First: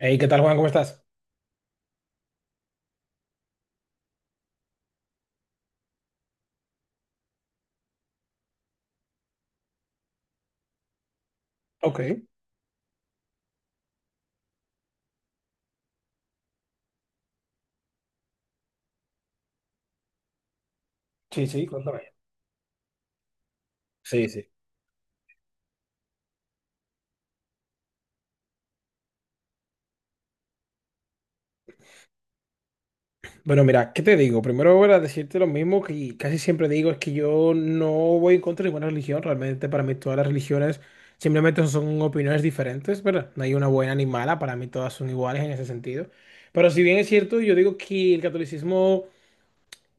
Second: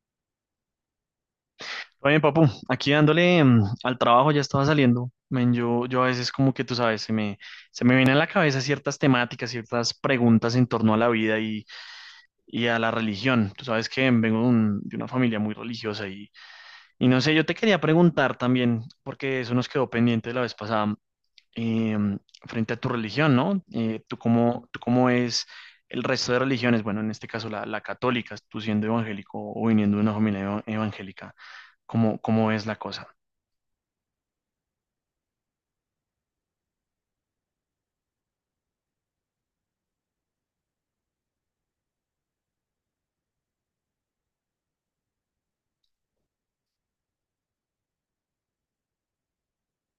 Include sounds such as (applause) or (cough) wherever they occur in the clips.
Hey, ¿qué tal, Juan? ¿Cómo estás? Oye, papu, aquí dándole al trabajo ya estaba saliendo. Men, yo a veces como que tú sabes, se me vienen a la cabeza ciertas temáticas, ciertas preguntas en torno a la vida Ok, y a la religión. Tú sabes que vengo de, de una familia muy religiosa y no sé, yo te quería preguntar también, porque eso nos quedó pendiente la vez pasada, sí, sí, eh, cuéntame. frente a tu religión, ¿no? Sí, sí. Tú cómo es el resto de religiones? Bueno, en este caso la católica, tú siendo evangélico o viniendo de una familia evangélica, cómo es la cosa? Bueno, mira, ¿qué te digo? Primero voy a decirte lo mismo que casi siempre digo, es que yo no voy en contra de ninguna religión. Realmente para mí todas las religiones simplemente son opiniones diferentes, ¿verdad? No hay una buena ni mala, para mí todas son iguales en ese sentido. Pero si bien es cierto, yo digo que el catolicismo.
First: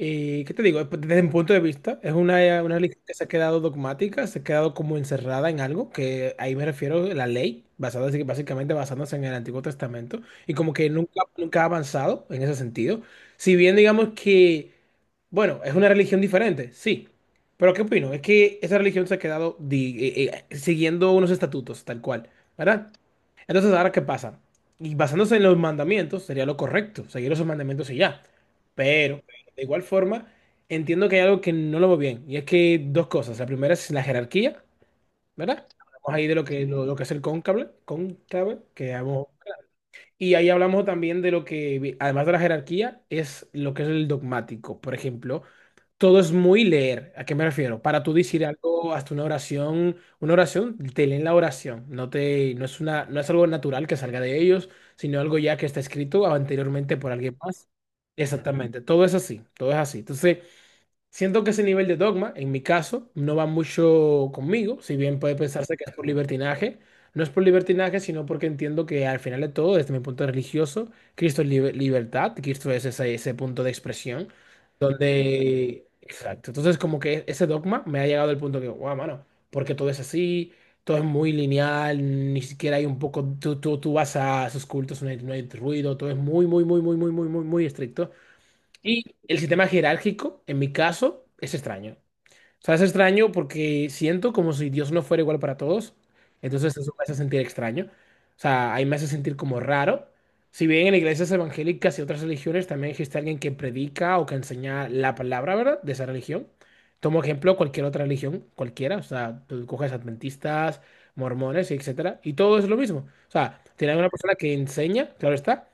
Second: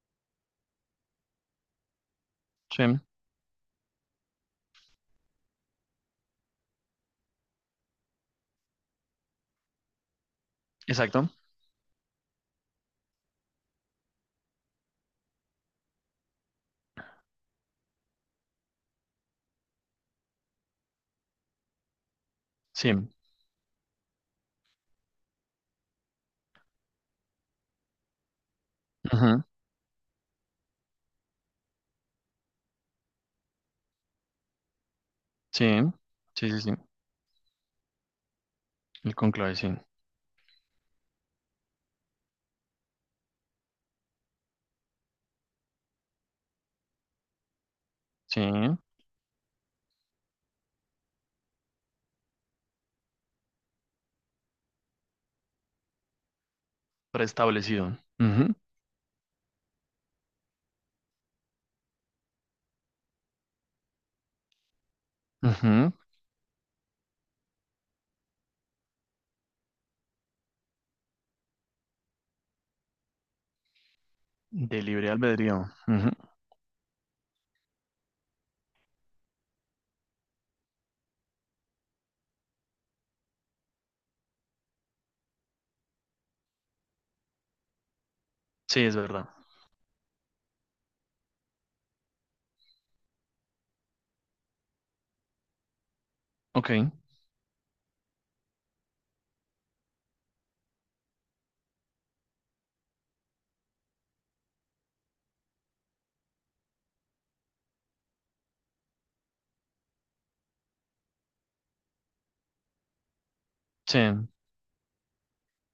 Y, ¿qué te digo? Pues, desde mi punto de vista, es una Sí, religión que se ha quedado dogmática, se ha quedado como encerrada en algo, que ahí me refiero a la ley, basada, así que básicamente basándose en el Antiguo Testamento, y como que nunca, exacto. nunca ha avanzado en ese sentido. Si bien digamos que bueno, es una religión diferente, sí. Pero ¿qué opino? Es que esa religión se ha quedado siguiendo unos estatutos, tal cual, ¿verdad? Sí, Entonces, ¿ahora qué pasa? Y basándose en los mandamientos, sería lo correcto, seguir esos mandamientos y ya. Pero, ujú, de igual forma, entiendo que hay algo que no lo veo bien. Y es que dos cosas. La primera es la jerarquía, ¿verdad? sí. Hablamos ahí de lo Sí, sí, que, sí. lo, lo que es el cónclave, que El hablamos. conclave, sí. Y ahí hablamos también de lo que, además de la jerarquía, es lo que es el dogmático. Por ejemplo, todo es muy leer. ¿A qué me refiero? Para tú decir Sí. algo, hasta una oración, te leen la oración. No te, no es una, no es algo natural que salga de ellos, sino algo ya que está escrito anteriormente por alguien más. Preestablecido. Ujú, Exactamente. Todo es así, todo es así. Entonces, siento que ese nivel de dogma, en mi caso, no va mucho conmigo, si bien puede pensarse que es ujú, por libertinaje. No es por libertinaje, sino porque entiendo que al final de todo, desde mi punto de religioso, Cristo es libertad, Cristo es ese punto de expresión, de libre albedrío. donde. Ujú, Exacto. Entonces, como que ese dogma me ha llegado al punto que, wow, mano, porque todo es así, todo es muy lineal, ni siquiera hay un poco, tú vas a sus cultos, no hay ruido, todo es muy, muy, muy, muy, muy, muy, muy, muy estricto. sí, es Y verdad. el sistema jerárquico, en mi caso, es extraño. O sea, es extraño porque siento como si Dios no fuera igual para todos. Ok. Entonces eso me hace sentir extraño. O sea, ahí me hace sentir como raro. Si bien en iglesias evangélicas y otras religiones también existe alguien que predica o que enseña la palabra, ¿verdad? De esa religión. Tomo ejemplo cualquier otra religión, cualquiera. O sea, tú coges adventistas, mormones, etcétera. Y todo es lo mismo. O sea, tienen una Sí. persona que enseña, claro está,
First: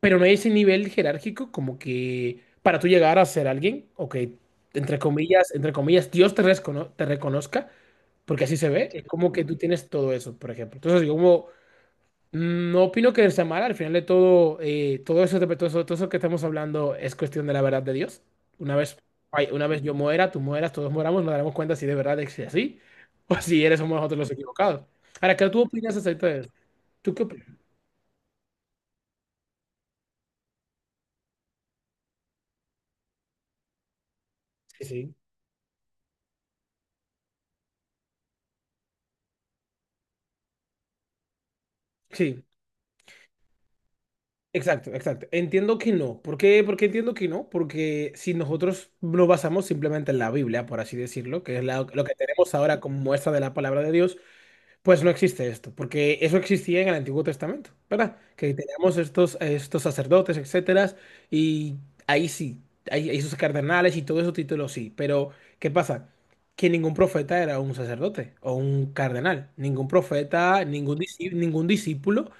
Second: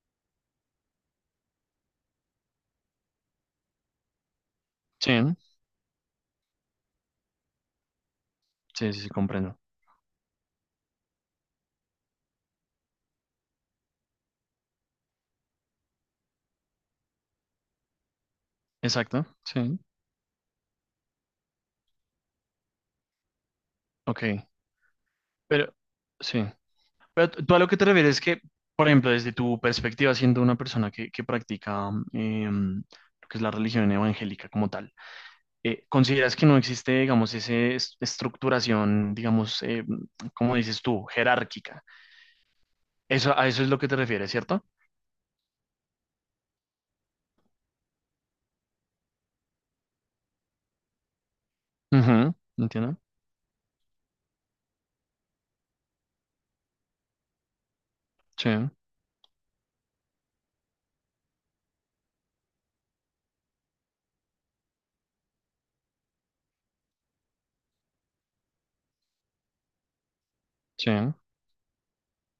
pero no hay ese nivel jerárquico como que para tú llegar a ser alguien o que, Sí. Entre comillas, Dios te reconozca, porque así se ve, Sí, sí, es sí, como que tú comprendo. tienes todo eso, por ejemplo. Entonces, yo como no opino que sea mal, al final de todo, todo eso, todo eso, todo eso que estamos hablando es cuestión de la verdad de Dios. Una vez, Exacto. ay, una Sí. vez yo muera, tú mueras, todos moramos, nos daremos cuenta si de verdad es así (laughs) o si eres somos nosotros los Ok. equivocados. Ahora, ¿qué tú Pero, opinas acerca de sí. eso? ¿Tú qué Pero tú opinas? tú a lo que te refieres es que, por ejemplo, desde tu perspectiva, siendo una persona que practica lo que es la religión evangélica como Sí, tal, sí. ¿Consideras que no existe, digamos, esa estructuración, digamos, como dices tú, jerárquica? Sí. Eso, a eso es lo que te refieres, ¿cierto? Exacto, exacto. Entiendo que no. ¿Por qué? Porque entiendo que no. Porque si nosotros nos basamos simplemente en la Biblia, por así decirlo, que es lo que Ujú, tenemos ahora ¿entiendo? como muestra de la palabra de Dios, pues no existe esto. Porque eso existía en el Antiguo Testamento, ¿verdad? Sí, Que teníamos estos sacerdotes, etcétera. Y ahí sí, hay sus cardenales y todo esos títulos sí. Pero, ¿qué pasa? Que ningún profeta era un sacerdote o un cardenal. Ningún profeta, sí, ningún discípulo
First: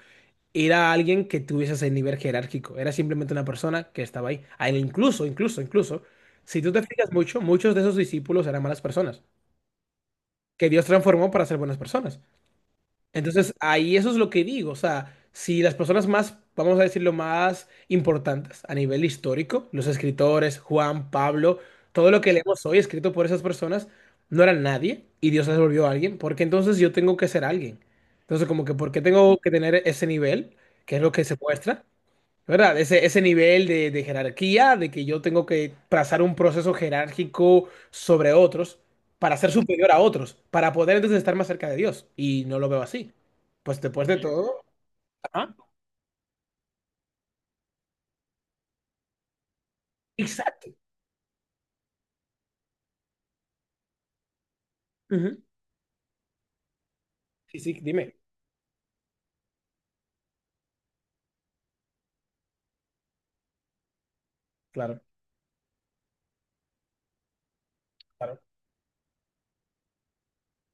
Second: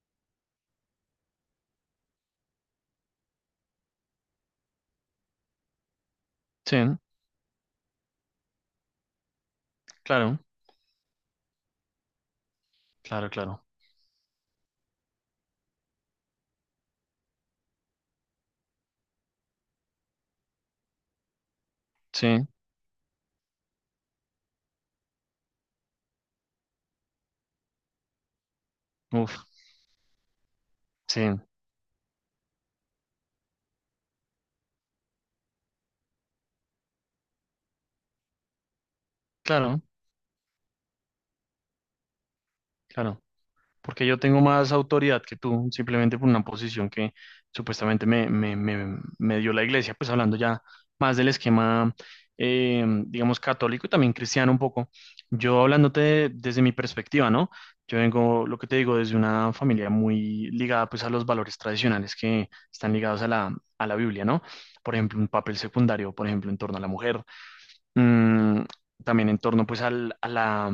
era alguien que tuviese ese nivel jerárquico, era simplemente una persona que estaba ahí. A Incluso, incluso, incluso, si tú sí, te fijas mucho, muchos de esos discípulos eran malas personas, claro, que Dios transformó para ser buenas personas. claro, Entonces, claro, ahí eso es lo que digo, o sea, si las personas más, vamos a decirlo, más importantes a nivel histórico, los escritores, Juan, Pablo, todo lo que sí, leemos hoy escrito por esas personas, no eran nadie y Dios les volvió a alguien, porque entonces yo tengo que ser alguien. Entonces, como que, ¿por qué uf, tengo que tener ese nivel? Que es lo que sí, se muestra, ¿verdad? Ese nivel de jerarquía, de que yo tengo que trazar un proceso jerárquico sobre otros para ser claro, superior a otros, para poder entonces estar más cerca de Dios. Y no lo veo así. claro. Pues Porque después de yo tengo todo. más autoridad que Ajá. tú, simplemente por una posición que supuestamente me dio la iglesia, pues hablando ya Exacto. más del esquema, digamos, católico y también cristiano un poco. Ujú. Yo hablándote desde mi perspectiva, ¿no? Sí, sí, Yo dime. vengo, lo que te digo, desde una familia muy ligada pues a los valores tradicionales que están ligados a a la Biblia, ¿no? Por Claro, ejemplo, un papel secundario, por ejemplo, en torno a la mujer, claro. mm, también en torno pues a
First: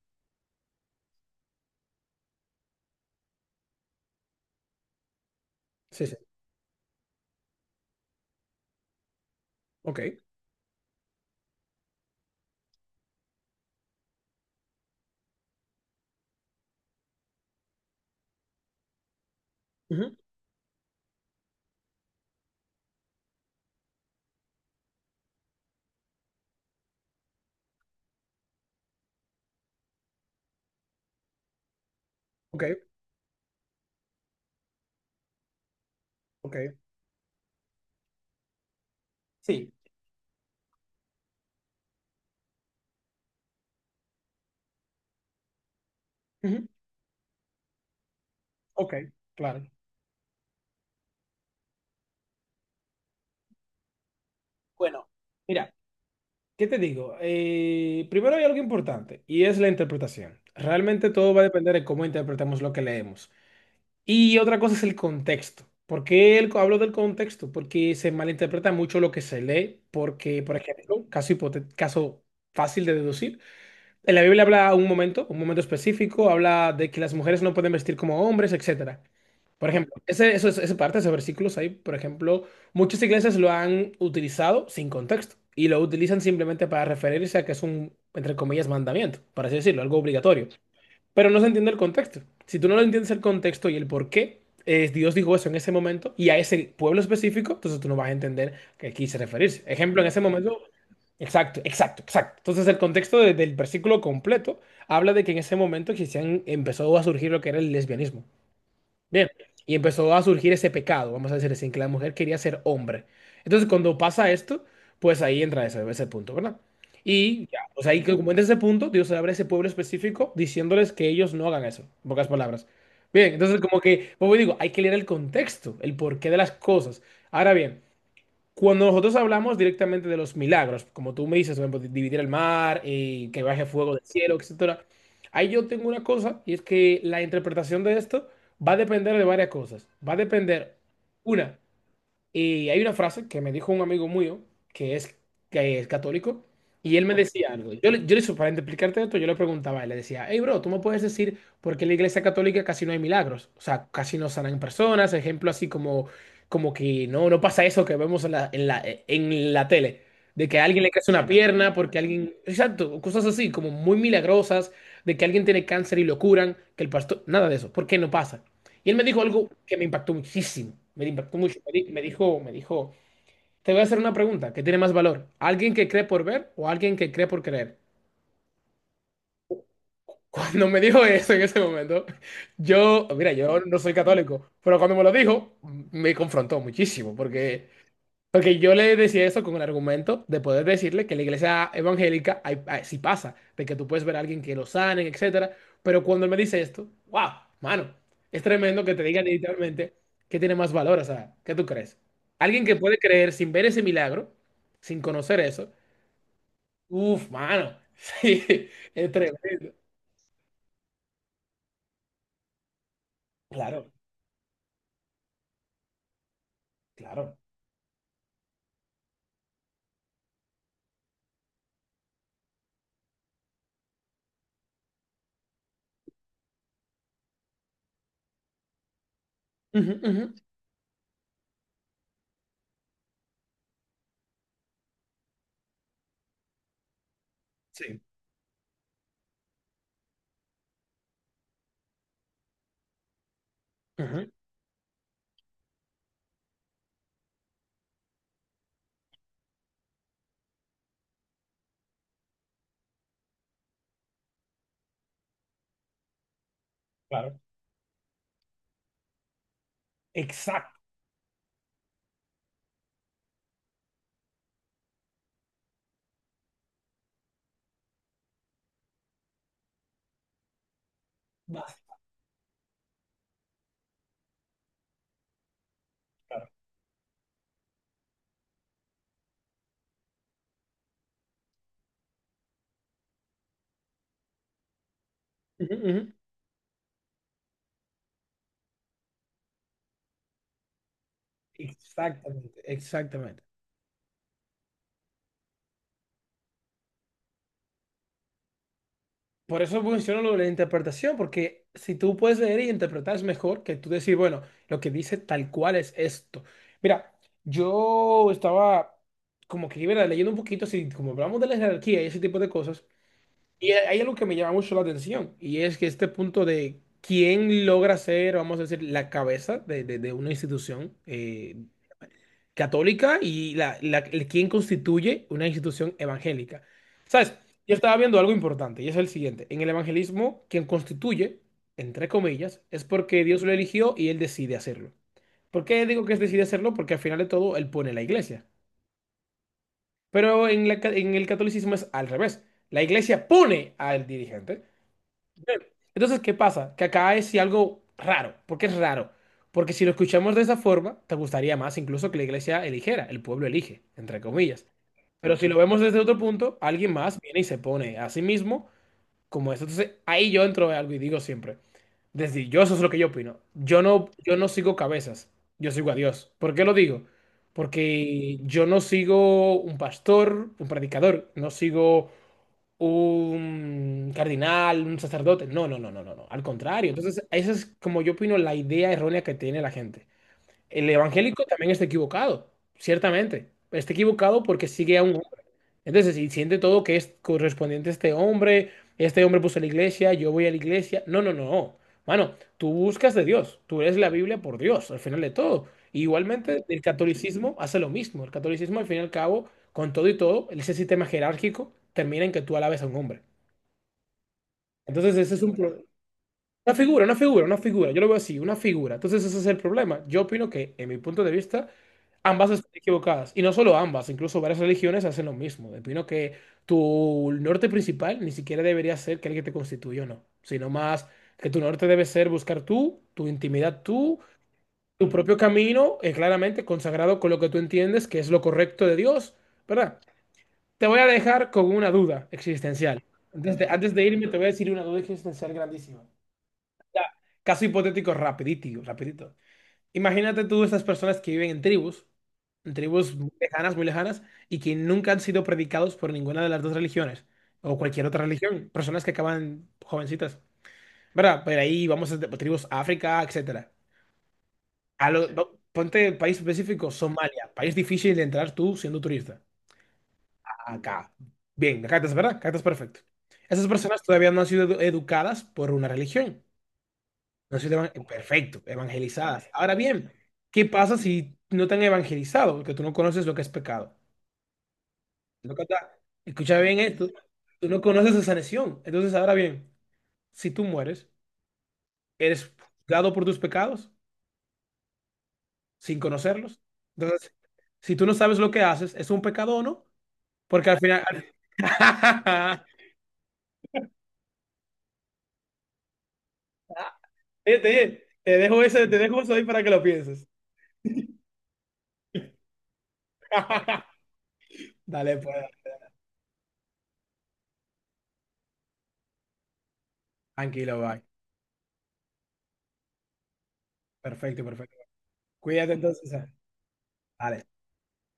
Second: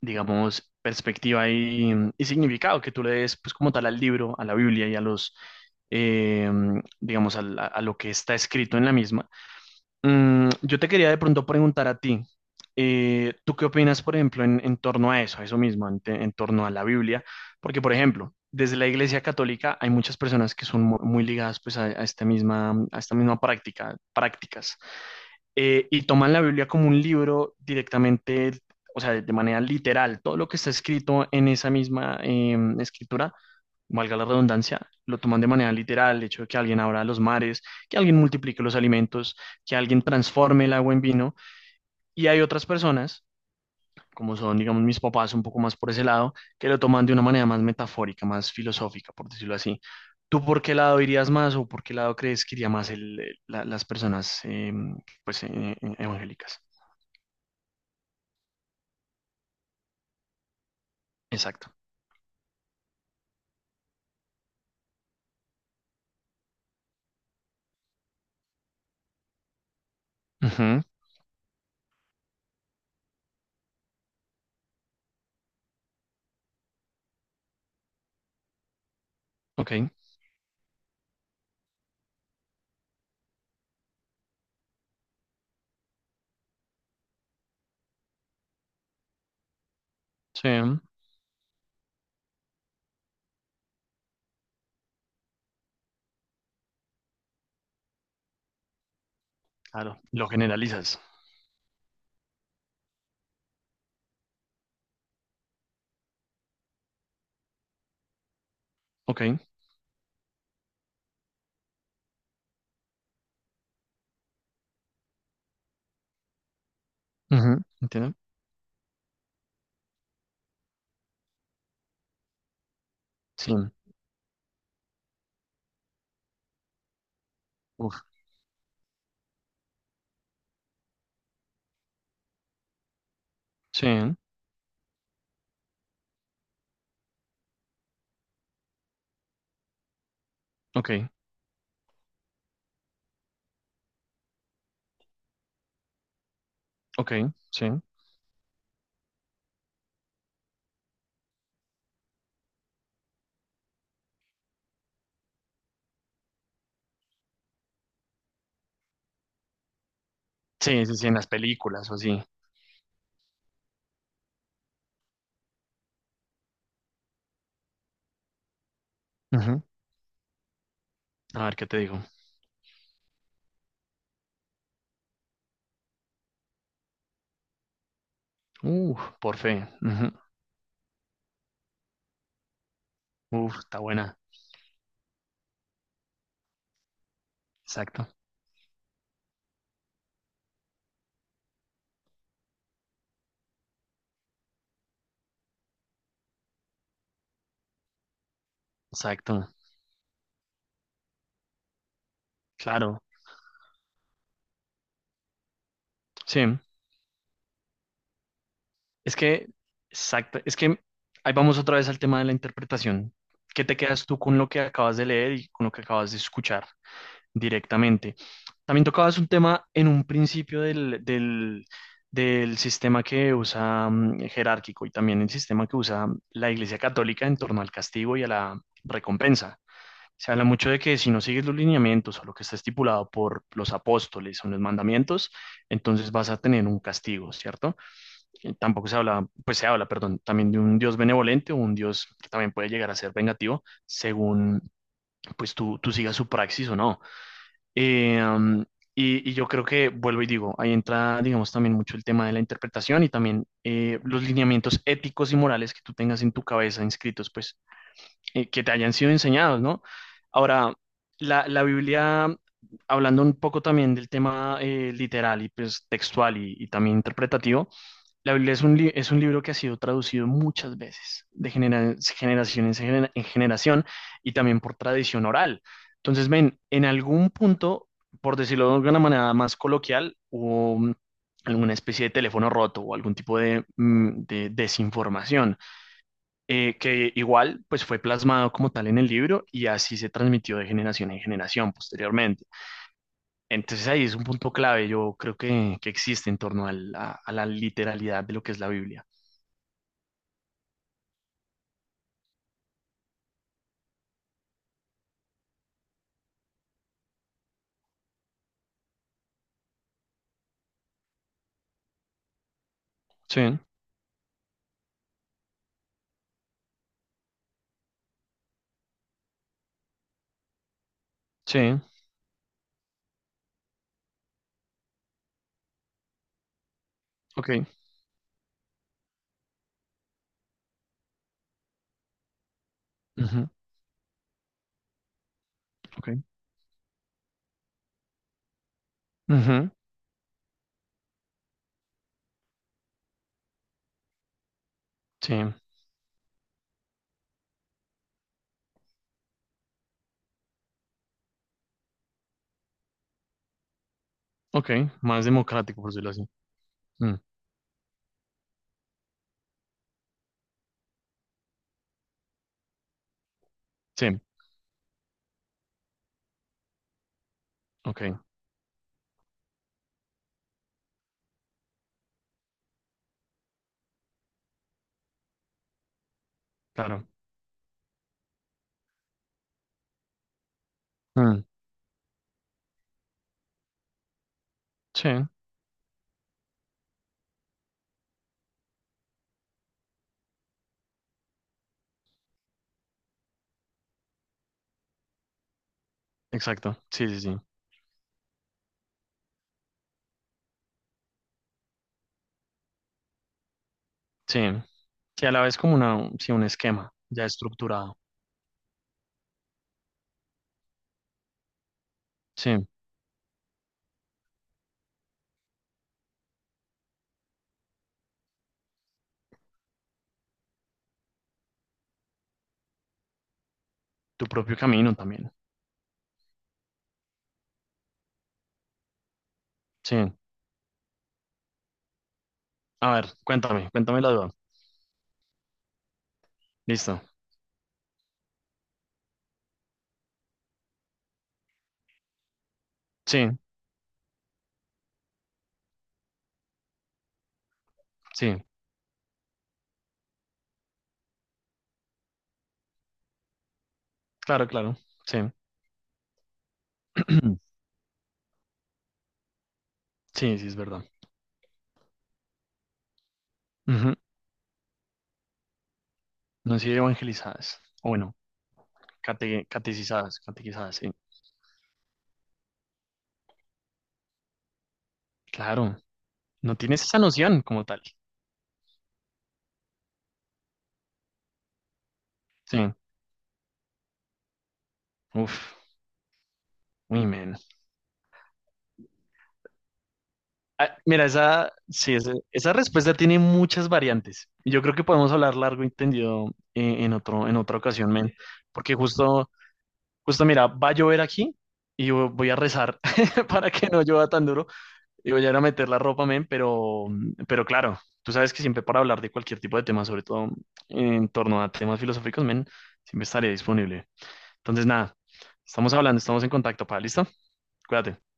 digamos, perspectiva y significado que tú le des, pues como tal, al libro, a la Biblia y a los, Sí, sí. eh, digamos, a lo que está escrito en la misma. Ok. Yo te quería de pronto preguntar a ti, ¿tú qué opinas, por ejemplo, en torno a eso mismo, en torno a la Biblia? Porque, por ejemplo, desde la Iglesia Católica hay Ujú. muchas personas que son muy ligadas pues a esta misma prácticas y toman la Biblia como un libro directamente, o sea, de manera literal. Todo lo que está escrito en esa misma Ok, escritura, valga la redundancia, lo toman de manera literal, el hecho de que ok. alguien abra los mares, que alguien multiplique los alimentos, Sí. que alguien transforme el agua en vino. Y hay otras personas, como son, digamos, mis papás un poco más por ese lado, Ujú. que lo toman de una manera más metafórica, más Ok, filosófica, por decirlo claro. así. ¿Tú por qué lado irías más o por qué lado crees que iría más las personas Bueno, pues, mira, evangélicas? ¿qué te digo? Primero hay algo importante y es la interpretación. Realmente todo va a Exacto. depender de cómo interpretamos lo que leemos. Y otra cosa es el contexto. ¿Por qué hablo del contexto? Porque se malinterpreta mucho lo que se lee, porque, por Ujú, ejemplo, caso fácil de deducir, en la Biblia habla un momento específico, habla de que las mujeres no pueden vestir como hombres, etcétera. Por ok. ejemplo, esa parte, esos versículos ahí, por ejemplo, muchas iglesias lo han utilizado sin contexto y lo utilizan simplemente para referirse a que es un, entre comillas, mandamiento, por así decirlo, algo obligatorio. Sí. Pero no se entiende el contexto. Si tú no lo entiendes el contexto y el por qué Dios dijo eso en ese momento y a ese pueblo específico, entonces tú no vas a entender a qué quise referirse. Claro. Ejemplo, en ese Lo momento, generalizas. exacto, exacto, exacto. Entonces el contexto del versículo completo habla de que en ese momento existían, empezó a surgir lo que era el lesbianismo. Bien, Ok. y empezó a surgir ese pecado, vamos a decir así, en que la mujer quería ser hombre. Entonces, cuando pasa esto, pues ahí entra ese punto, ¿verdad? Y ya, Ujú, pues ahí, ¿entiendo? que como entra ese punto, Dios se abre a ese pueblo específico diciéndoles que ellos no hagan eso, en pocas palabras. Bien, Sí. entonces como que, como digo, hay que leer el contexto, el porqué de las cosas. Ahora bien, Uf. cuando nosotros hablamos directamente de los milagros, como tú me dices, por ejemplo, dividir el mar, que baje Sí. fuego del cielo, etcétera, ahí yo tengo una cosa y es que la interpretación de esto va a depender de varias cosas. Va a depender, Ok. una, y hay una frase que me dijo un amigo mío que es, que es católico y él Ok. me decía Sí. algo. Yo le, para explicarte esto, yo le preguntaba, y le decía, hey bro, tú me puedes decir por qué en la iglesia católica casi no hay milagros, o sea, casi no sanan personas, ejemplo así como, como que no, no pasa eso que vemos en la, tele, de que a alguien Sí, le sí, sí, crece en una las pierna, películas o porque así. alguien, exacto, cosas así como muy milagrosas, de que alguien tiene cáncer y lo curan, que el pastor, nada de eso, ¿por qué no pasa? Y él me dijo algo Ujú, que me impactó muchísimo, me impactó a ver mucho. qué Me te di- digo. me dijo, me dijo, te voy a hacer una pregunta, ¿qué tiene más valor? ¿Alguien que cree por ver o alguien que cree por creer? Uf, por fe. (laughs) Cuando me dijo eso en ese momento, yo, mira, Ujú, uf, yo no está soy buena. católico, pero cuando me lo dijo, me confrontó muchísimo, porque Exacto. Porque yo le decía eso con el argumento de poder decirle que en la iglesia evangélica sí pasa, de que tú puedes ver a alguien que lo sanen, etcétera. Pero cuando él me dice esto, wow, mano, es tremendo que te digan Exacto. literalmente que tiene más valor. O sea, ¿qué tú crees? Alguien que puede Claro. creer sin ver ese milagro, sin conocer eso, Sí. uff, mano, (laughs) sí, es Es que, tremendo. exacto. Es que ahí vamos otra vez al tema de la interpretación. ¿Qué te Claro, quedas tú con lo que acabas de leer y con lo que acabas de escuchar? claro. Directamente. También tocabas un tema en un principio del sistema que usa jerárquico y también el sistema que usa la Iglesia Católica en torno al castigo y a la recompensa. Ujú, ujú, Se habla mucho de que si no sigues los lineamientos o lo que está estipulado por los apóstoles o en los mandamientos, entonces vas a tener un castigo, ¿cierto? sí, Y tampoco se habla, pues se habla, perdón, también de un Dios benevolente o un Dios que también puede llegar a ser vengativo ujú, según pues tú sigas su praxis o no. Eh, um, y yo creo que vuelvo y digo, ahí entra, digamos, también mucho el tema de la interpretación y también los lineamientos éticos y morales que tú tengas en tu cabeza inscritos, claro. pues, que te hayan sido enseñados, ¿no? Ahora, Exacto. La Biblia, hablando un poco también del tema literal y pues textual y también interpretativo, la Biblia es un, es un libro que ha sido traducido muchas veces, de Vas. Generación en, en generación, y también por tradición oral. Entonces, ven, en algún punto, por decirlo de alguna manera más coloquial, hubo alguna especie de teléfono roto o algún tipo de, de desinformación, Ujú, ujú, que igual pues fue plasmado como tal en el libro y así se transmitió de generación en generación posteriormente. exactamente, exactamente. Entonces ahí es un punto clave, yo creo que existe en torno a la literalidad de lo que es la Biblia. Por eso menciono lo de la interpretación, porque si tú puedes leer y interpretar es mejor que tú decir, bueno, lo que dice tal cual es esto. Mira, yo estaba como que ¿verdad? Leyendo un poquito, si como hablamos de la jerarquía y ese tipo de cosas, Sí, y hay algo que me llama mucho la atención, y es que este punto de quién logra ser, vamos a decir, la cabeza de una institución, sí, católica y quien constituye una institución evangélica. ¿Sabes? ok, Yo estaba viendo algo importante y es el siguiente. En el evangelismo, quien constituye, entre comillas, es porque Dios ujú, lo eligió y él decide hacerlo. ¿Por qué digo ok, que es decide hacerlo? Porque al final de todo él pone la iglesia. ujú, Pero en el catolicismo es al revés. La iglesia pone al dirigente. sí, Entonces, ¿qué pasa? Que acá es sí algo raro. ¿Por qué es raro? Porque si lo escuchamos de esa forma, te gustaría más incluso que la iglesia eligiera, el pueblo elige, entre comillas. ok, más Pero si lo vemos democrático, por desde decirlo otro así. punto, alguien Mm, más viene y se pone a sí mismo como eso. Entonces, ahí yo entro en algo y digo siempre, desde yo eso es lo que yo opino. Yo no, sí, yo no sigo cabezas, yo sigo a Dios. ¿Por qué lo digo? ok, Porque yo no sigo un pastor, un predicador, no sigo un cardinal, un sacerdote. No, no, no, no, no, no. Al contrario. claro. Entonces, esa es como yo opino la idea errónea que tiene la gente. El Mm, evangélico también está equivocado, ciertamente. Está equivocado porque sigue a sí, un. Entonces, si siente todo que es correspondiente a este hombre puso la iglesia, yo voy a la iglesia. No, no, no, no. Mano, tú buscas de Dios, tú eres la Biblia por Dios, al final de todo. Igualmente, exacto, el sí, sí, sí, catolicismo hace lo mismo. El catolicismo, al fin y al cabo, con todo y todo, ese sistema jerárquico termina en que tú alabes a un hombre. sí, Entonces, sí, a ese la es un vez como problema. una, sí, un Una esquema figura, una ya figura, una figura. estructurado, Yo lo veo así, una figura. Entonces ese es el problema. Yo opino que, en mi punto de vista, ambas sí, están equivocadas. Y no solo ambas, incluso varias religiones hacen lo mismo. Opino que tu norte principal ni siquiera debería ser que el que te constituyó, no. Sino más que tu norte debe ser buscar tú, tu intimidad tú, tu propio camino tu también, propio camino, claramente consagrado con lo que tú entiendes que es lo correcto de Dios, sí. ¿verdad? Te voy a dejar con una duda A existencial. ver, Antes de, cuéntame, antes cuéntame de la irme, duda. te voy a decir una duda existencial grandísima. Listo, Caso hipotético rapidito, rapidito. Imagínate tú esas personas que viven en tribus sí, muy lejanas, y que nunca han sido predicados por ninguna de las dos religiones, o cualquier otra sí, religión, personas que acaban jovencitas. ¿Verdad? Pero ahí vamos a tribus África, etcétera. claro, claro, A sí, lo- va- ponte país específico, (clears throat) Somalia, país difícil de entrar tú siendo turista. sí, sí, es verdad. Acá. Bien, acá estás, ¿verdad? Acá estás perfecto. Esas Ujú, personas todavía no han sido educadas por una religión. no han sido No evangelizadas, se o evan- bueno, Perfecto, evangelizadas. Ahora bien, catequizadas, ¿qué catequizadas, sí, pasa si no te han evangelizado? Porque tú no conoces lo que es pecado. Lo que claro. está- No Escucha bien tienes esa esto. noción como Tú no tal. conoces esa sanción. Entonces, ahora bien, si tú mueres, eres Sí. dado por tus pecados Uf. sin conocerlos. Uy, Entonces, men. si tú no sabes lo que haces, ¿es un pecado o no? Porque Ah, al final, mira, esa, sí, esa (laughs) respuesta tiene muchas variantes. Y yo creo que podemos hablar largo y tendido en otro, en otra Oye, ocasión, te, men. te dejo Porque eso, te dejo justo, eso ahí para que lo justo, pienses. mira, va a llover aquí y yo voy a rezar (laughs) para que no (laughs) llueva tan duro. Y Dale, voy a ir a pues. meter la ropa, men, pero claro, tú sabes que siempre para hablar de cualquier tipo de tema, sobre todo Tranquilo, bye. en torno a temas filosóficos, men, siempre estaré disponible. Perfecto, Entonces, perfecto. nada, Cuídate estamos hablando, entonces. estamos Ah, en contacto, pa, ¿listo? dale. Cuídate.